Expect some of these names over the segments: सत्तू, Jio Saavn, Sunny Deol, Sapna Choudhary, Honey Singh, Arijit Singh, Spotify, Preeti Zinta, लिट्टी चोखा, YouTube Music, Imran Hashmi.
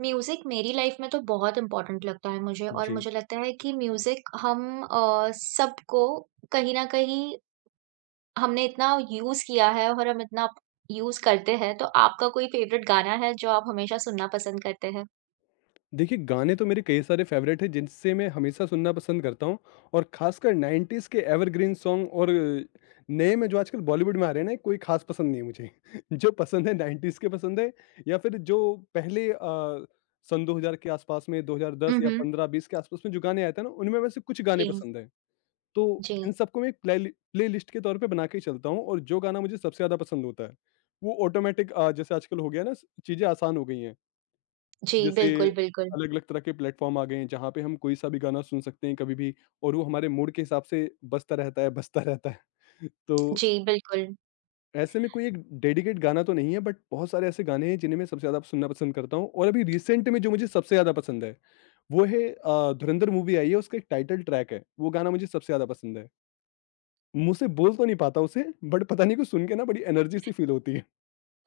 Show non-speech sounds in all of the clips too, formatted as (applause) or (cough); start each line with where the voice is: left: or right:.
right: Music मेरी life में तो बहुत important लगता है मुझे और
left: जी।
right: मुझे लगता है कि म्यूज़िक हम सबको कहीं न कहीं हमने इतना यूज़ किया है और हम इतना यूज़ करते हैं, तो आपका कोई फ़ेवरेट गाना है जो आप हमेशा सुनना पसंद करते हैं?
left: देखिए, गाने तो मेरे कई सारे फ़ेवरेट हैं जिनसे मैं हमेशा सुनना पसंद करता हूँ, और ख़ासकर 90s के एवरग्रीन सॉन्ग, और नए में जो आजकल बॉलीवुड में आ रहे हैं ना, कोई ख़ास पसंद नहीं है मुझे। (laughs) जो पसंद है 90s के पसंद है, या फिर जो पहले सन 2000 के आसपास में, 2010
right: हुँ,
left: या
right: हुँ।
left: 15-20 के आसपास में जो गाने आए थे ना, उनमें वैसे कुछ गाने
right: जी,
left: पसंद हैं। तो इन
right: जी,
left: सबको मैं एक प्लेलिस्ट के तौर पे बना के ही चलता हूँ, और जो गाना मुझे सबसे ज़्यादा पसंद होता है, वो ऑटोमैटिक जैसे आजकल हो गया ना, स चीज़ें आसान हो गई हैं।
right: जी,
left: जैसे
right: बिल्कुल, बिल्कुल।
left: अलग-अलग तरह के प्लेटफ़ॉर्म आ गए हैं, जहाँ पे हम कोई सा भी गाना सुन सकते हैं कभी भी, और वो हमारे मूड के हिसाब से बजता रहता है, बजता रहता है। (laughs) तो
right: जी, बिल्कुल।
left: ऐसे में कोई एक डेडिकेट गाना तो नहीं है, बट बहुत सारे ऐसे गाने हैं जिन्हें मैं सबसे ज़्यादा सुनना पसंद करता हूँ, और अभी रिसेंट में जो मुझे सबसे ज़्यादा पसंद है, वो है धुरंधर मूवी आई है, उसका एक टाइटल ट्रैक है, वो गाना मुझे सबसे ज़्यादा पसंद है। मुँह से बोल तो नहीं पाता उसे, बट पता नहीं क्यों सुन के ना बड़ी एनर्जी सी फ़ील होती है।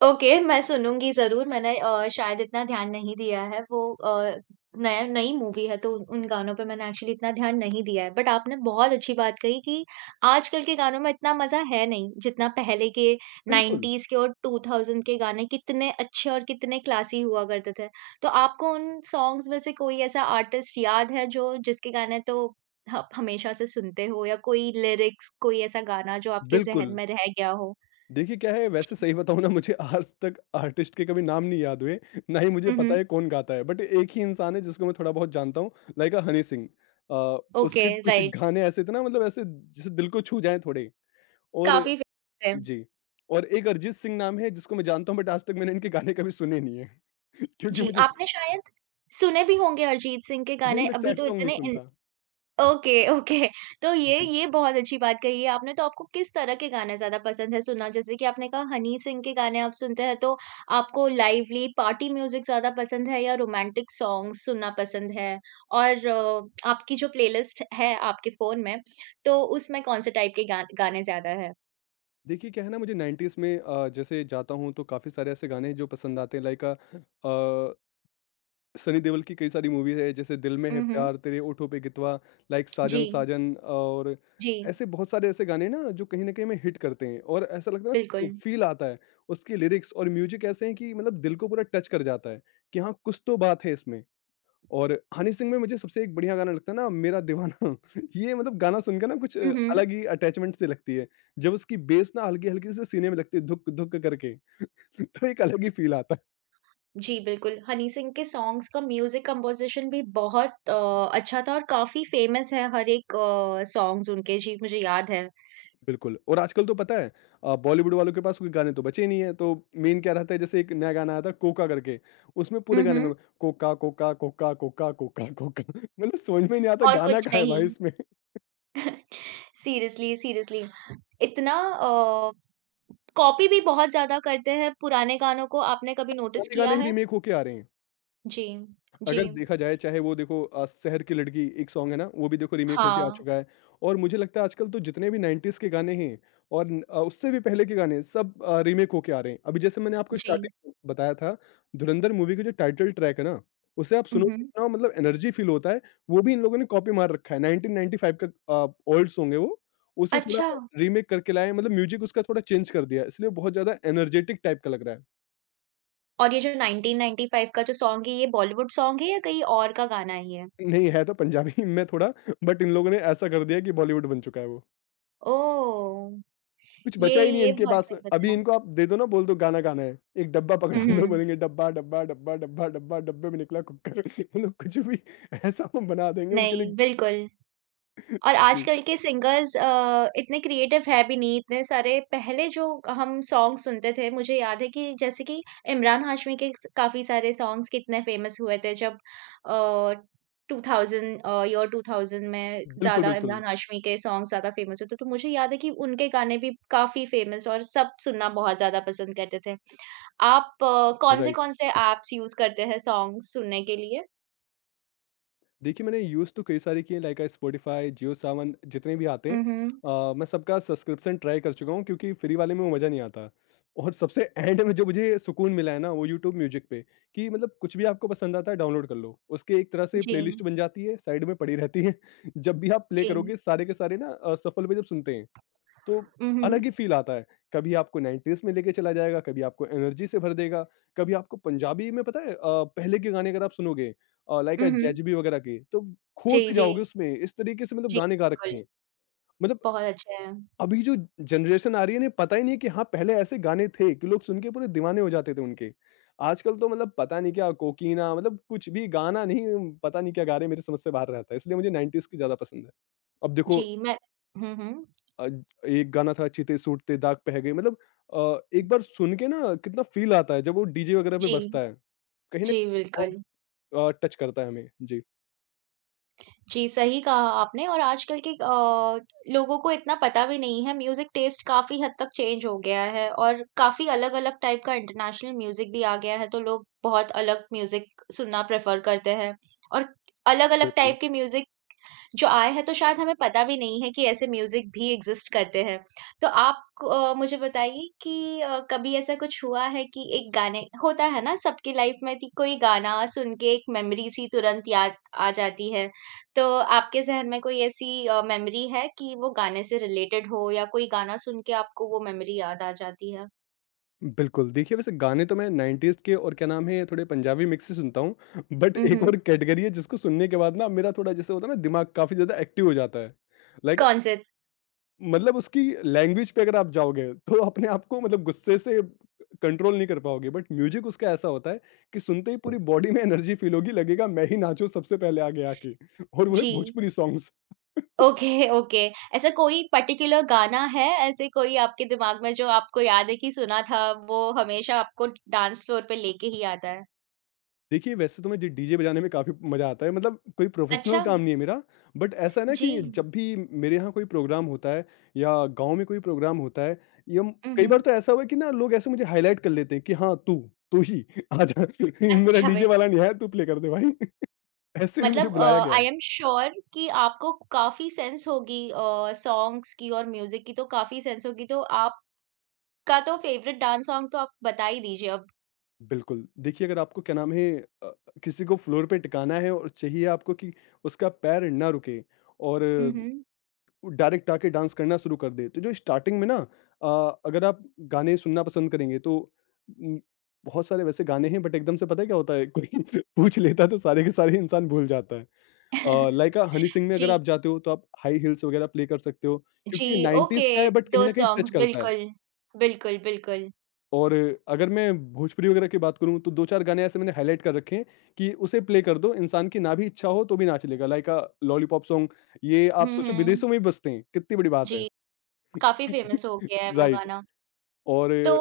right: ओके, मैं सुनूँगी ज़रूर। मैंने शायद इतना ध्यान नहीं दिया है। नया नई मूवी है तो उन गानों पे मैंने एक्चुअली इतना ध्यान नहीं दिया है। बट आपने बहुत अच्छी बात कही कि आजकल के गानों में इतना मज़ा है नहीं, जितना पहले के
left: बिल्कुल,
right: 90s के और 2000 के गाने कितने अच्छे और कितने क्लासी हुआ करते थे। तो आपको उन सॉन्ग्स में से कोई ऐसा आर्टिस्ट याद है जो जिसके गाने तो आप हमेशा से सुनते हो या कोई लिरिक्स, कोई ऐसा गाना जो आपके ज़हन
left: बिल्कुल।
right: में रह गया हो?
left: देखिए, क्या है, वैसे सही बताऊँ ना, मुझे आज तक आर्टिस्ट के कभी नाम नहीं याद हुए, ना ही मुझे
right: हुँ,
left: पता
right: हुँ।
left: है कौन गाता है। बट एक ही इंसान है जिसको मैं थोड़ा बहुत जानता हूँ, लाइक हनी सिंह।
right: ओके,
left: उसके कुछ
right: राइट।
left: गाने ऐसे थे ना, मतलब ऐसे जैसे दिल को छू जाएँ थोड़े। और
right: काफ़ी फेमस है।
left: जी, और एक अरिजीत सिंह नाम है जिसको मैं जानता हूँ, बट आज तक मैंने इनके गाने कभी सुने नहीं है। (laughs) क्योंकि
right: जी,
left: मुझे
right: आपने शायद सुने भी होंगे अरिजीत सिंह के
left: नहीं,
right: गाने,
left: मैं
right: अभी
left: सैड
right: तो
left: सॉन्ग नहीं
right: इतने इन
left: सुनता।
right: Okay, okay. तो ये
left: जी।
right: ये बहुत अच्छी बात कही है आपने, तो आपको किस तरह के गाने ज़्यादा पसंद है सुनना? जैसे कि आपने कहा हनी सिंह के गाने आप सुनते हैं, तो आपको लाइवली पार्टी म्यूज़िक ज़्यादा पसंद है या रोमांटिक सॉन्ग्स सुनना पसंद है? और आपकी जो प्लेलिस्ट है आपके फ़ोन में, तो उसमें कौन से टाइप के गा गाने ज़्यादा है?
left: देखिए, क्या है ना, मुझे 90s में जैसे जाता हूँ तो काफ़ी सारे ऐसे गाने हैं जो पसंद आते हैं, लाइक अ सनी देओल की कई सारी मूवीज है, जैसे दिल में है,
right: हुँ, हुँ।
left: प्यार तेरे होठों पे, गितवा, लाइक
right: जी,
left: साजन, साजन, और
right: जी,
left: ऐसे बहुत सारे ऐसे गाने ना जो कहीं ना कहीं में हिट करते हैं, और ऐसा लगता है ना,
right: बिल्कुल।
left: फील आता है, उसके लिरिक्स और म्यूजिक ऐसे हैं कि मतलब दिल को पूरा टच कर जाता है, कि हाँ, कुछ तो बात है इसमें। और हनी सिंह में मुझे सबसे एक बढ़िया गाना लगता है ना, मेरा दीवाना। (laughs) ये, मतलब गाना सुनकर ना कुछ
right: हुँ, हुँ।
left: अलग ही अटैचमेंट से लगती है। जब उसकी बेस ना हल्की हल्की से सीने में लगती है, धुक धुक करके, (laughs) तो एक अलग ही फील आता है।
right: जी, बिल्कुल, हनी सिंह के सॉन्ग्स का म्यूज़िक कंपोज़िशन भी बहुत अच्छा था और काफ़ी फ़ेमस है हर एक सॉन्ग्स उनके जी, मुझे याद है।
left: बिल्कुल, और आजकल तो पता है बॉलीवुड वालों के पास कोई गाने तो बचे ही नहीं है, तो मेन क्या रहता है, जैसे एक नया गाना आया था कोका करके, उसमें पूरे
right: हुँ,
left: गाने में
right: हुँ,
left: कोका, कोका, कोका, कोका, कोका, कोका, (laughs) मतलब समझ में नहीं आता
right: और
left: गाना
right: कुछ
left: कहाँ है भाई
right: नहीं।
left: इसमें? (laughs)
right: सीरियसली, सीरियसली इतना कॉपी भी बहुत ज़्यादा करते हैं पुराने गानों को, आपने कभी नोटिस
left: पुराने
right: किया
left: गाने ही
right: है?
left: रीमेक होके आ रहे हैं।
right: जी, जी,
left: अगर देखा जाए चाहे वो देखो शहर की लड़की एक सॉन्ग है ना, वो भी देखो रीमेक होके आ
right: हाँ,
left: चुका है। और मुझे लगता है आजकल तो जितने भी 90s के गाने हैं, और उससे भी पहले के गाने सब रीमेक होके आ रहे हैं। अभी जैसे मैंने आपको
right: जी।
left: स्टार्टिंग बताया था, धुरंधर मूवी का जो टाइटल ट्रैक है ना, उसे आप
right: हुँ,
left: सुनो तो
right: हुँ।
left: इतना मतलब एनर्जी फील होता है। वो भी इन लोगों ने कॉपी मार रखा है, 1995 का ओल्ड सॉन्ग है वो, उसे थोड़ा
right: अच्छा,
left: रीमेक करके लाए हैं, मतलब म्यूजिक उसका थोड़ा चेंज कर दिया है, इसलिए बहुत ज्यादा एनर्जेटिक टाइप का लग रहा है।
right: और ये जो 1995 का जो सॉन्ग है, ये बॉलीवुड सॉन्ग है या कहीं और का गाना है ये?
left: नहीं, है तो पंजाबी (laughs) में थोड़ा, बट इन लोगों ने ऐसा कर दिया कि बॉलीवुड बन चुका है वो।
right: ओह!
left: कुछ
right: ये
left: बचा ही नहीं है
right: ये
left: इनके
right: बहुत
left: पास।
right: सही
left: अभी
right: बताया।
left: इनको आप दे दो ना, बोल दो गाना गाना है, एक डब्बा पकड़ा
right: हुँ,
left: दो,
right: हुँ।
left: बोलेंगे डब्बा, डब्बा, डब्बा, डब्बा, डब्बा, डब्बे में निकला कुक्कर। (laughs) मतलब कुछ भी। (laughs) ऐसा वो बना देंगे उनके लिए।
right: नहीं, बिल्कुल और
left: जी।
right: आजकल के सिंगर्स इतने क्रिएटिव है भी नहीं, इतने सारे पहले जो हम सॉन्ग सुनते थे, मुझे याद है कि जैसे कि इमरान हाशमी के स काफ़ी सारे सॉन्ग्स कितने फेमस हुए थे जब अ, ईयर 2000 में
left: बिल्कुल,
right: ज़्यादा
left: बिल्कुल।
right: इमरान हाशमी के सॉन्ग्स ज़्यादा फेमस होते, तो मुझे याद है कि उनके गाने भी काफ़ी फेमस और सब सुनना बहुत ज़्यादा पसंद करते थे। आप कौन
left: राइट।
right: से-कौन से ऐप्स यूज़ करते हैं सॉन्ग्स सुनने के लिए?
left: देखिए, मैंने यूज़ तो कई सारे किए हैं, लाइक स्पॉटिफ़ाई, जियो सावन, जितने भी आते हैं।
right: हुँ, हुँ।
left: मैं सबका सब्सक्रिप्शन ट्राई कर चुका हूँ, क्योंकि फ्री वाले में वो मज़ा नहीं आता। और सबसे (laughs) एंड में जो मुझे सुकून मिला है ना, वो यूट्यूब म्यूज़िक पे, कि मतलब कुछ भी आपको पसंद आता है डाउनलोड कर लो। उसकी एक तरह से
right: जी,
left: प्लेलिस्ट बन जाती है, साइड में पड़ी रहती है। (laughs) जब भी आप प्ले
right: जी।
left: करोगे, सारे के सारे ना सफल में जब सुनते हैं तो
right: हुँ, हुँ।
left: अलग ही फ़ील आता है। कभी आपको 90s में लेके चला जाएगा, कभी आपको एनर्जी से भर देगा, कभी आपको पंजाबी में पता है, पहले के गाने अगर आप सुनोगे, लाइक
right: हुँ, हुँ।
left: जैज़बी वगैरह के, तो खो
right: जी,
left: से
right: जी।
left: जाओगे उसमें। इस तरीके से मतलब
right: जी,
left: गाने गा रखे
right: बिल्कुल।
left: हैं। मतलब
right: बहुत अच्छा है।
left: अभी जो जनरेशन आ रही है, इन्हें पता ही नहीं है कि हाँ, पहले ऐसे गाने थे कि लोग सुन के पूरे दीवाने हो जाते थे उनके। आजकल तो मतलब पता नहीं क्या कोकीना, मतलब कुछ भी गाना नहीं, पता नहीं क्या गा रहे हैं, मेरी समझ से बाहर रहता है। इसलिए मुझे 90s की ज़्यादा पसंद है। अब देखो
right: जी, मैं हुँ, हुँ।
left: अ, एक गाना था "चीते सूटते दाग पे है गई", मतलब एक बार सुन के ना कितना फ़ील आता है जब वो डीजे वगैरह पे
right: जी,
left: बजता है। कहीं न
right: जी,
left: बहुत
right: बिल्कुल।
left: टच करता है हमें। जी,
right: जी, सही कहा आपने और आजकल के लोगों को इतना पता भी नहीं है, म्यूज़िक टेस्ट काफ़ी हद तक चेंज हो गया है और काफ़ी अलग-अलग टाइप का इंटरनेशनल म्यूज़िक भी आ गया है, तो लोग बहुत अलग म्यूज़िक सुनना प्रेफ़र करते हैं और अलग-अलग
left: बिल्कुल।
right: टाइप के म्यूज़िक जो आया है तो शायद हमें पता भी नहीं है कि ऐसे म्यूजिक भी एग्जिस्ट करते हैं तो आप मुझे बताइए कि कभी ऐसा कुछ हुआ है कि एक गाने होता है ना सबकी लाइफ में कि कोई गाना सुन के एक मेमोरी सी तुरंत याद आ जाती है तो आपके जहन में कोई ऐसी मेमोरी है कि वो गाने से रिलेटेड हो या कोई गाना सुन के आपको वो मेमोरी याद आ जाती है।
left: बिल्कुल, देखिए, वैसे गाने तो मैं 90s के और, क्या नाम है, थोड़े पंजाबी मिक्स ही सुनता हूँ। बट एक
right: हम्म।
left: और कैटेगरी है जिसको सुनने के बाद ना मेरा थोड़ा जैसे होता है ना, दिमाग काफ़ी ज़्यादा एक्टिव हो जाता है। लाइक,
right: कौन से
left: मतलब उसकी लैंग्वेज पे अगर आप जाओगे तो अपने आप को मतलब गुस्से से कंट्रोल नहीं कर पाओगे, बट म्यूजिक उसका ऐसा होता है कि सुनते ही पूरी बॉडी में एनर्जी फील होगी, लगेगा मैं ही नाचूं सबसे पहले आगे आके, और वो है
right: जी
left: भोजपुरी सॉन्ग्स।
right: Okay, okay. ऐसा कोई पर्टिकुलर गाना है, ऐसे कोई आपके दिमाग में जो आपको याद है कि सुना था, वो हमेशा आपको डांस फ्लोर पे लेके ही आता है?
left: देखिए, वैसे तो मुझे डीजे बजाने में काफी मजा आता है, मतलब कोई प्रोफेशनल
right: अच्छा,
left: काम नहीं है मेरा। बट ऐसा है ना
right: जी।
left: कि जब भी मेरे यहाँ कोई प्रोग्राम होता है, या गांव में कोई प्रोग्राम होता है, या म-
right: हुँ,
left: कई बार
right: हुँ।
left: तो ऐसा हुआ है कि ना, लोग ऐसे मुझे हाईलाइट कर लेते हैं कि हाँ तू तू ही आ जा, (laughs) मेरा
right: अच्छा
left: डीजे
right: बेटा,
left: वाला नहीं है, तू प्ले कर दे भाई। ऐसे भी मुझे
right: मतलब
left: बुलाया गया है।
right: आई एम श्योर कि आपको काफ़ी सेंस होगी सॉन्ग्स की और म्यूज़िक की तो काफ़ी सेंस होगी, तो आपका तो फ़ेवरेट डांस सॉन्ग तो आप बता ही दीजिए अब।
left: बिल्कुल, देखिए, अगर आपको क्या नाम है, अ, किसी को फ्लोर पे टिकाना है और चाहिए आपको कि उसका पैर ना रुके और
right: हुँ, हुँ।
left: डायरेक्ट आके डांस करना शुरू कर दे, तो जो स्टार्टिंग में ना, अ, अगर आप गाने सुनना पसंद करेंगे तो उम, बहुत सारे वैसे गाने हैं, बट एकदम से पता है क्या होता है, कोई (laughs) पूछ लेता है तो सारे के सारे इंसान भूल जाता है।
right: (laughs)
left: लाइक हनी सिंह में
right: जी,
left: अगर आप जाते हो, तो आप हाई हील्स वगैरह प्ले कर सकते हो,
right: जी,
left: क्योंकि
right: ओके,
left: 90s का है बट कहीं
right: 2
left: न कहीं टच
right: सॉन्ग्स
left: करता है।
right: बिल्कुल। बिल्कुल, बिल्कुल।
left: और अगर मैं भोजपुरी वगैरह की बात करूँ, तो 2-4 गाने ऐसे मैंने हाइलाइट कर रखे हैं कि उसे प्ले कर दो, इंसान की ना भी इच्छा हो तो भी नाच लेगा। लाइक लॉलीपॉप सॉन्ग, ये आप
right: हुँ,
left: सोचो
right: हुँ।
left: विदेशों में भी बजते हैं, कितनी बड़ी बात है।
right: जी। काफ़ी फ़ेमस हो
left: (laughs)
right: गया है वो
left: राइट।
right: गाना।
left: और
right: तो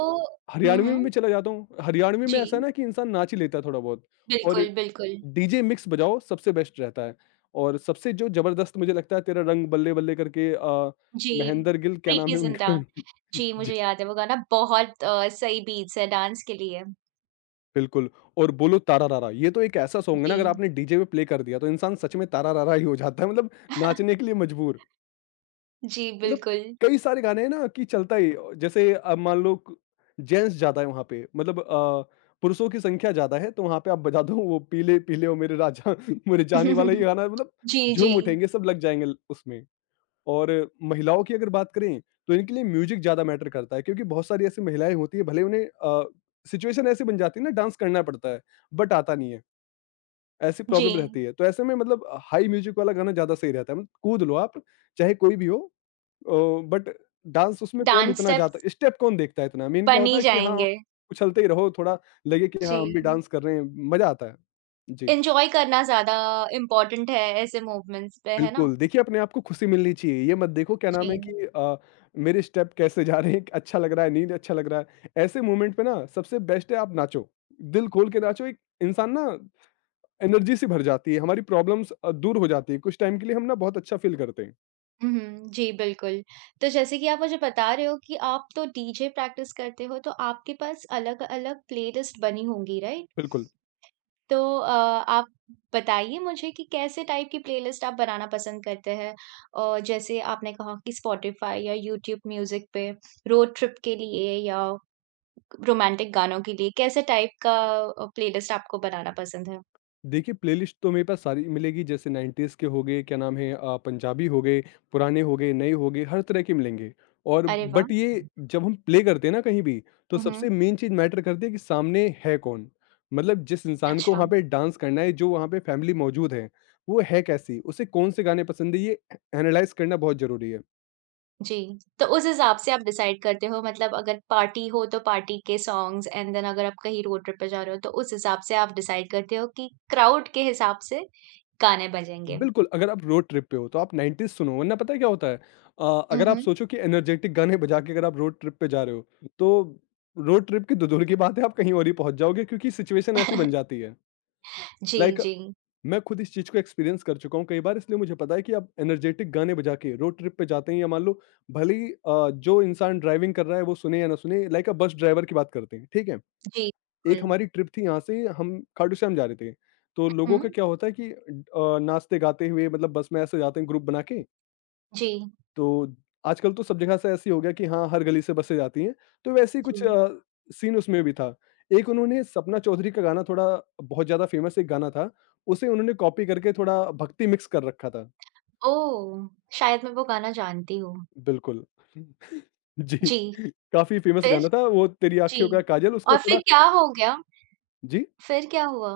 right: हुँ,
left: हरियाणवी में भी
right: हुँ।
left: चला जाता हूँ। हरियाणवी में
right: जी,
left: ऐसा है ना कि इंसान नाच ही लेता है थोड़ा बहुत, और
right: बिल्कुल, बिल्कुल।
left: डीजे मिक्स बजाओ सबसे बेस्ट रहता है। और सबसे जो ज़बरदस्त मुझे लगता है तेरा रंग बल्ले बल्ले करके,
right: जी,
left: महेंद्र गिल क्या नाम
right: प्रीति
left: है
right: ज़िंटा।
left: उनका?
right: जी,
left: (laughs)
right: मुझे याद है वो गाना बहुत सही बीट्स है डांस के लिए।
left: बिल्कुल। और बोलो तारा रारा, ये तो एक ऐसा सॉन्ग है ना, अगर
right: जी,
left: आपने डीजे पे प्ले कर दिया तो इंसान सच में तारा रारा ही हो जाता है, मतलब नाचने के लिए मजबूर।
right: जी,
left: मतलब
right: बिल्कुल।
left: कई सारे गाने हैं ना कि चलता ही, जैसे अब मान लो क जेंट्स ज़्यादा है वहाँ पे, मतलब पुरुषों की संख्या ज़्यादा है तो वहाँ पे आप बजा दो वो पीले पीले ओ मेरे राजा, (laughs) मेरे जानी वाला ये
right: (laughs)
left: गाना, मतलब
right: जी, जी,
left: झूम उठेंगे, सब लग जाएँगे ल उसमें। और महिलाओं की अगर बात करें तो इनके लिए म्यूजिक ज़्यादा मैटर करता है, क्योंकि बहुत सारी ऐसी महिलाएं होती है, भले उन्हें सिचुएशन ऐसी बन जाती है ना, डांस करना पड़ता है बट आता नहीं है, ऐसी
right: जी।
left: प्रॉब्लम रहती है। तो ऐसे में मतलब हाई म्यूजिक वाला गाना ज़्यादा सही रहता है, मतलब कूद लो आप, चाहे कोई भी हो। बट डांस उसमें कौन
right: डांस
left: इतना जाता,
right: स्टेप्स
left: स्टेप कौन देखता है, इतना मेन क्या
right: बन
left: होता
right: ही
left: है कि हाँ,
right: जाएँगे।
left: उछलते ही रहो थोड़ा, लगे कि हाँ हम भी
right: जी,
left: डांस कर रहे हैं, मजा आता है। जी।
right: एन्जॉय करना ज़्यादा इम्पोर्टेंट है ऐसे मूवमेंट्स पे, है ना?
left: बिल्कुल। देखिए, अपने आप को खुशी मिलनी चाहिए, ये मत देखो क्या
right: जी।
left: नाम है कि मेरे स्टेप कैसे जा रहे हैं, अच्छा लग रहा है, नहीं अच्छा लग रहा है। ऐसे मोमेंट पे ना सबसे बेस्ट है आप नाचो, दिल खोल के नाचो, एक इंसान ना एनर्जी से भर जाती है, हमारी प्रॉब्लम्स दूर हो जाती है, कुछ टाइम के लिए हम ना बहुत अच्छा फ़ील करते हैं।
right: हुँ, हुँ। जी, बिल्कुल। तो जैसे कि आप मुझे बता रहे हो कि आप तो डीजे प्रैक्टिस करते हो, तो आपके पास अलग-अलग प्लेलिस्ट बनी होंगी, राइट?
left: बिल्कुल।
right: तो आप बताइए मुझे कि कैसे टाइप की प्लेलिस्ट आप बनाना पसंद करते हैं? और जैसे आपने कहा कि स्पॉटिफ़ाई या यूट्यूब म्यूज़िक पे रोड ट्रिप के लिए या रोमांटिक गानों के लिए, कैसे टाइप का प्लेलिस्ट आपको बनाना पसंद है?
left: देखिए, प्लेलिस्ट तो मेरे पास सारी मिलेगी, जैसे 90s के हो गए, क्या नाम है पंजाबी हो गए, पुराने हो गए, नए हो गए, हर तरह के मिलेंगे। और
right: अरे वाह!
left: बट ये जब हम प्ले करते हैं ना कहीं भी, तो
right: हुँ,
left: सबसे
right: हुँ।
left: मेन चीज़ मैटर करती है कि सामने है कौन? मतलब जिस इंसान को
right: अच्छा।
left: वहाँ पे डांस करना है, जो वहाँ पे फैमिली मौजूद है, वो है कैसी? उसे कौन से गाने पसंद है, ये ए एनालाइज़ करना बहुत ज़रूरी है।
right: जी, तो उस हिसाब से आप डिसाइड करते हो मतलब अगर पार्टी हो तो पार्टी के सॉन्ग्स एंड देन अगर आप कहीं रोड ट्रिप पे जा रहे हो तो उस हिसाब से आप डिसाइड करते हो कि क्राउड के हिसाब से गाने बजेंगे।
left: बिल्कुल। अगर आप रोड ट्रिप पे हो तो आप 90s सुनो, वरना पता है क्या होता है?
right: हुँ,
left: अगर आप
right: हुँ।
left: सोचो कि एनर्जेटिक गाने बजा के अगर आप रोड ट्रिप पे जा रहे हो, तो रोड ट्रिप की तो दूर की बात है, आप कहीं और ही पहुँच जाओगे, क्योंकि सिचुएशन ऐसी बन जाती
right: (laughs)
left: है।
right: जी,
left: लाइक,
right: जी,
left: मैं खुद इस चीज़ को एक्सपीरियंस कर चुका हूँ कई बार, इसलिए मुझे पता है कि आप एनर्जेटिक गाने बजा के रोड ट्रिप पे जाते हैं, या मान लो भले ही जो इंसान ड्राइविंग कर रहा है वो सुने या ना सुने, लाइक बस ड्राइवर की बात करते हैं, ठीक है?
right: जी,
left: एक
right: बिल्कुल।
left: हमारी ट्रिप थी, यहाँ से हम खाटू श्याम जा रहे थे। तो
right: हुँ,
left: लोगों का
right: हुँ।
left: क्या होता है कि नाचते गाते हुए मतलब बस में ऐसे जाते हैं, ग्रुप बना के।
right: जी,
left: तो आजकल तो सब जगह से ऐसे ही हो गया कि हाँ, हर गली से बसें जाती हैं। तो वैसे ही
right: जी।
left: कुछ सीन उसमें भी था। एक उन्होंने सपना चौधरी का गाना थोड़ा, बहुत ज़्यादा फ़ेमस एक गाना था, उसे उन्होंने कॉपी करके थोड़ा भक्ति मिक्स कर रखा था।
right: ओह! शायद मैं वो गाना जानती हूँ।
left: बिल्कुल। (laughs) जी।
right: जी,
left: (laughs) काफ़ी फ़ेमस
right: फिर?
left: गाना था वो, तेरी
right: जी।
left: आँखियों का काजल उसका
right: और
left: थोड़ा।
right: फिर क्या हो गया?
left: जी?
right: फिर क्या हुआ?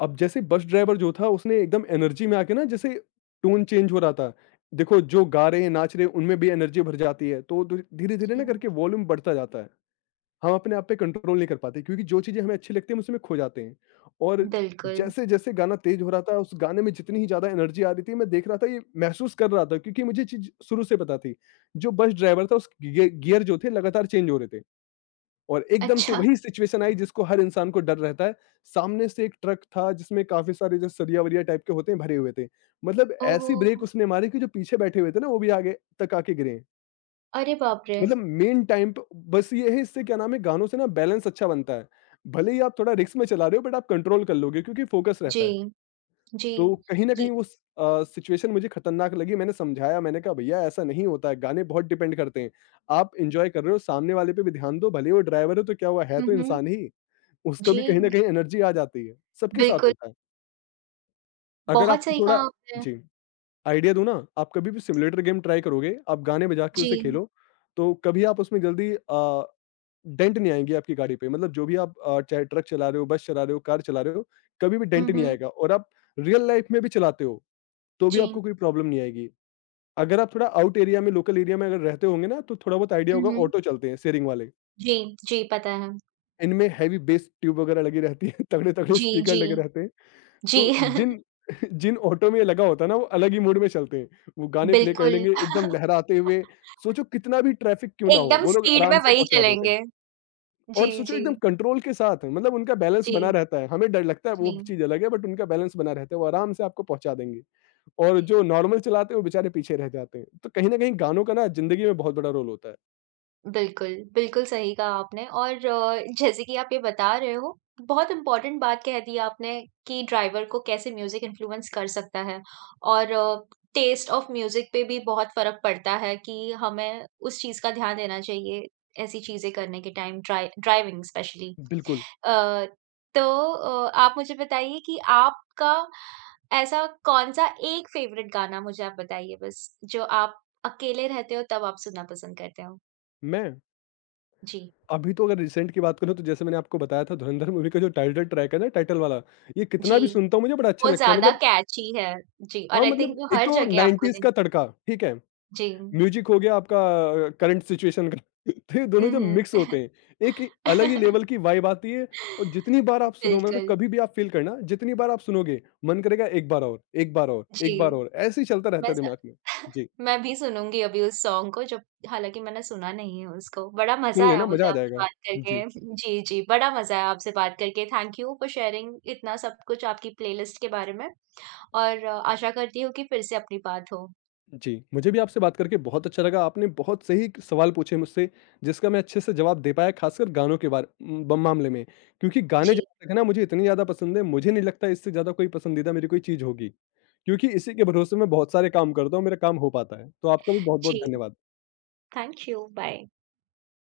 left: अब जैसे बस ड्राइवर जो था, उसने एकदम एनर्जी में आके ना, जैसे टोन चेंज हो रहा था। देखो, जो गा रहे हैं, नाच रहे हैं, उनमें भी एनर्जी भर जाती है, तो धीरे-धीरे
right: जी,
left: ना करके वॉल्यूम बढ़ता जाता है। हम अपने आप पे कंट्रोल नहीं कर पाते, क्योंकि जो चीज़ें हमें अच्छी लगती है, हम उसमें खो जाते हैं। और
right: बिल्कुल।
left: जैसे-जैसे गाना तेज हो रहा था, उस गाने में जितनी ही ज़्यादा एनर्जी आ रही थी, मैं देख रहा था, ये महसूस कर रहा था, क्योंकि मुझे चीज़ शुरू से पता थी। जो बस ड्राइवर था, उसके गियर जो थे, लगातार चेंज हो रहे थे। और एकदम से
right: अच्छा,
left: वही सिचुएशन आई, जिसको हर इंसान को डर रहता है। सामने से एक ट्रक था, जिसमें काफ़ी सारे जो सरिया-वरिया टाइप के होते हैं, भरे हुए थे। मतलब
right: ओहो!
left: ऐसी ब्रेक उसने मारी कि जो पीछे बैठे हुए थे ना, वो भी आगे तक आके गिरे।
right: अरे बाप रे!
left: मतलब मेन टाइम प बस ये है, इससे क्या नाम है, गानों से ना बैलेंस अच्छा बनता है। भले ही आप थोड़ा रिस्क में चला रहे हो, बट आप कंट्रोल कर लोगे, क्योंकि फोकस रहता है।
right: जी, जी।
left: तो कहीं न
right: ये
left: कहीं वो सिचुएशन मुझे खतरनाक लगी। मैंने समझाया, मैंने कहा, "भैया, ऐसा नहीं होता है, गाने बहुत डिपेंड करते हैं। आप एन्जॉय कर रहे हो, सामने वाले पे भी ध्यान दो, भले ही वो ड्राइवर है तो क्या हुआ, है
right: हुँ,
left: तो
right: हुँ।
left: इंसान ही। उसको
right: जी,
left: भी कहीं न कहीं एनर्जी आ जाती है, सबके साथ
right: बिल्कुल,
left: होता है।" अगर
right: बहुत
left: आपको
right: सही कहा
left: थोड़ा,
right: आपने।
left: जी, आइडिया दूँ ना, आप कभी भी सिम्युलेटर गेम ट्राई करोगे, आप गाने बजा के
right: जी।
left: उसे खेलो, तो कभी आप उसमें जल्दी डेंट नहीं आएँगे आपकी गाड़ी पे। मतलब जो भी आप चाहे ट्रक चला रहे हो, बस चला रहे हो, कार चला रहे हो, कभी भी डेंट
right: हुँ,
left: नहीं
right: हुँ।
left: आएगा, और आप रियल लाइफ में भी चलाते हो तो भी
right: जी।
left: आपको कोई प्रॉब्लम नहीं आएगी। अगर आप थोड़ा आउट एरिया में, लोकल एरिया में अगर रहते होंगे ना, तो थोड़ा बहुत आइडिया
right: हुँ,
left: होगा,
right: हुँ।
left: ऑटो चलते हैं शेयरिंग वाले।
right: जी, जी, पता है।
left: इनमें हेवी बेस ट्यूब वगैरह लगी रहती है, (laughs) तगड़े-तगड़े
right: जी,
left: स्पीकर
right: जी,
left: लगे रहते हैं।
right: जी।
left: तो
right: (laughs)
left: जिन (laughs) जिन ऑटो में ये लगा होता है ना, वो अलग ही मूड में चलते हैं। वो गाने प्ले कर
right: बिल्कुल,
left: लेंगे एकदम लहराते हुए, सोचो कितना भी ट्रैफिक क्यों ना हो,
right: एकदम
left: वो लोग
right: स्पीड
left: आराम
right: में
left: से
right: वही
left: पहुँचा देते हैं।
right: चलेंगे।
left: और
right: जी,
left: सोचो
right: जी,
left: एकदम कंट्रोल के साथ, मतलब उनका बैलेंस बना
right: जी,
left: रहता है, हमें डर लगता है वो
right: जी।
left: चीज़ अलग है, बट उनका बैलेंस बना रहता है, वो आराम से आपको पहुँचा देंगे। और जो नॉर्मल चलाते हैं वो बेचारे पीछे रह जाते हैं। तो कहीं न कहीं गानों का ना ज़िंदगी में बहुत बड़ा रोल होता है।
right: बिल्कुल, बिल्कुल सही कहा आपने और जैसे कि आप ये बता रहे हो, बहुत इम्पोर्टेंट बात कह दी आपने कि ड्राइवर को कैसे म्यूज़िक इन्फ्लुएंस कर सकता है और टेस्ट ऑफ म्यूज़िक पे भी बहुत फ़र्क पड़ता है कि हमें उस चीज़ का ध्यान देना चाहिए, ऐसी चीज़ें करने के टाइम ड्राइविंग स्पेशली।
left: बिल्कुल।
right: अ, तो आप मुझे बताइए कि आपका ऐसा कौन-सा एक फ़ेवरेट गाना मुझे आप बताइए बस, जो आप अकेले रहते हो तब आप सुनना पसंद करते हो?
left: मैं
right: जी।
left: अभी तो, अगर रिसेंट की बात करूँ तो, जैसे मैंने आपको बताया था, धुरंधर मूवी का जो टाइटल ट्रैक है ना, टाइटल वाला, ये
right: जी,
left: कितना भी सुनता हूँ मुझे बड़ा अच्छा
right: वो
left: लगता है,
right: ज़्यादा
left: मतलब
right: कैची है। जी और
left: हाँ,
right: आई थिंक
left: मतलब
right: वो
left: एक
right: हर
left: तो
right: जगह आपको
left: 90s
right: दे
left: का तड़का, ठीक है?
right: जी।
left: म्यूजिक हो गया आपका करंट सिचुएशन का। (laughs) तो ये दोनों
right: हुँ,
left: जब
right: हुँ।
left: मिक्स होते हैं, एक ही- अलग ही लेवल की
right: (laughs)
left: वाइब आती है, और जितनी बार आप सुनो, मतलब
right: बिल्कुल,
left: कभी भी आप फील करना, जितनी बार आप सुनोगे मन करेगा एक बार और, एक बार और,
right: जी।
left: एक बार और, ऐसे ही चलता रहता
right: मैं
left: है
right: ज़
left: दिमाग में।
right: (laughs)
left: जी,
right: मैं भी सुनूँगी अभी उस सॉन्ग को जब हालाँकि मैंने सुना नहीं है उसको। बड़ा
left: सुन
right: मज़ा आया
left: लेना,
right: मुझे
left: मजा आ
right: आपसे
left: जाएगा।
right: बात करके।
left: जी।
right: (laughs) जी, जी, बड़ा मज़ा आया आपसे बात करके। थैंक यू फॉर शेयरिंग इतना सब कुछ आपकी प्लेलिस्ट के बारे में और आशा करती हूँ कि फिर से अपनी बात हो।
left: जी, मुझे भी आपसे बात करके बहुत अच्छा लगा। आपने बहुत सही क सवाल पूछे मुझसे, जिसका मैं अच्छे से जवाब दे पाया, खासकर गानों के बार ब मामले में। क्योंकि गाने
right: जी,
left: जहाँ तक है ना मुझे इतने ज़्यादा पसंद है, मुझे नहीं लगता इससे ज़्यादा कोई पसंदीदा मेरी कोई चीज़ होगी। क्योंकि इसी के भरोसे मैं बहुत सारे काम करता हूँ, मेरा काम हो पाता है। तो आपका भी बहुत-बहुत
right: जी।
left: धन्यवाद।
right: Thank you, bye.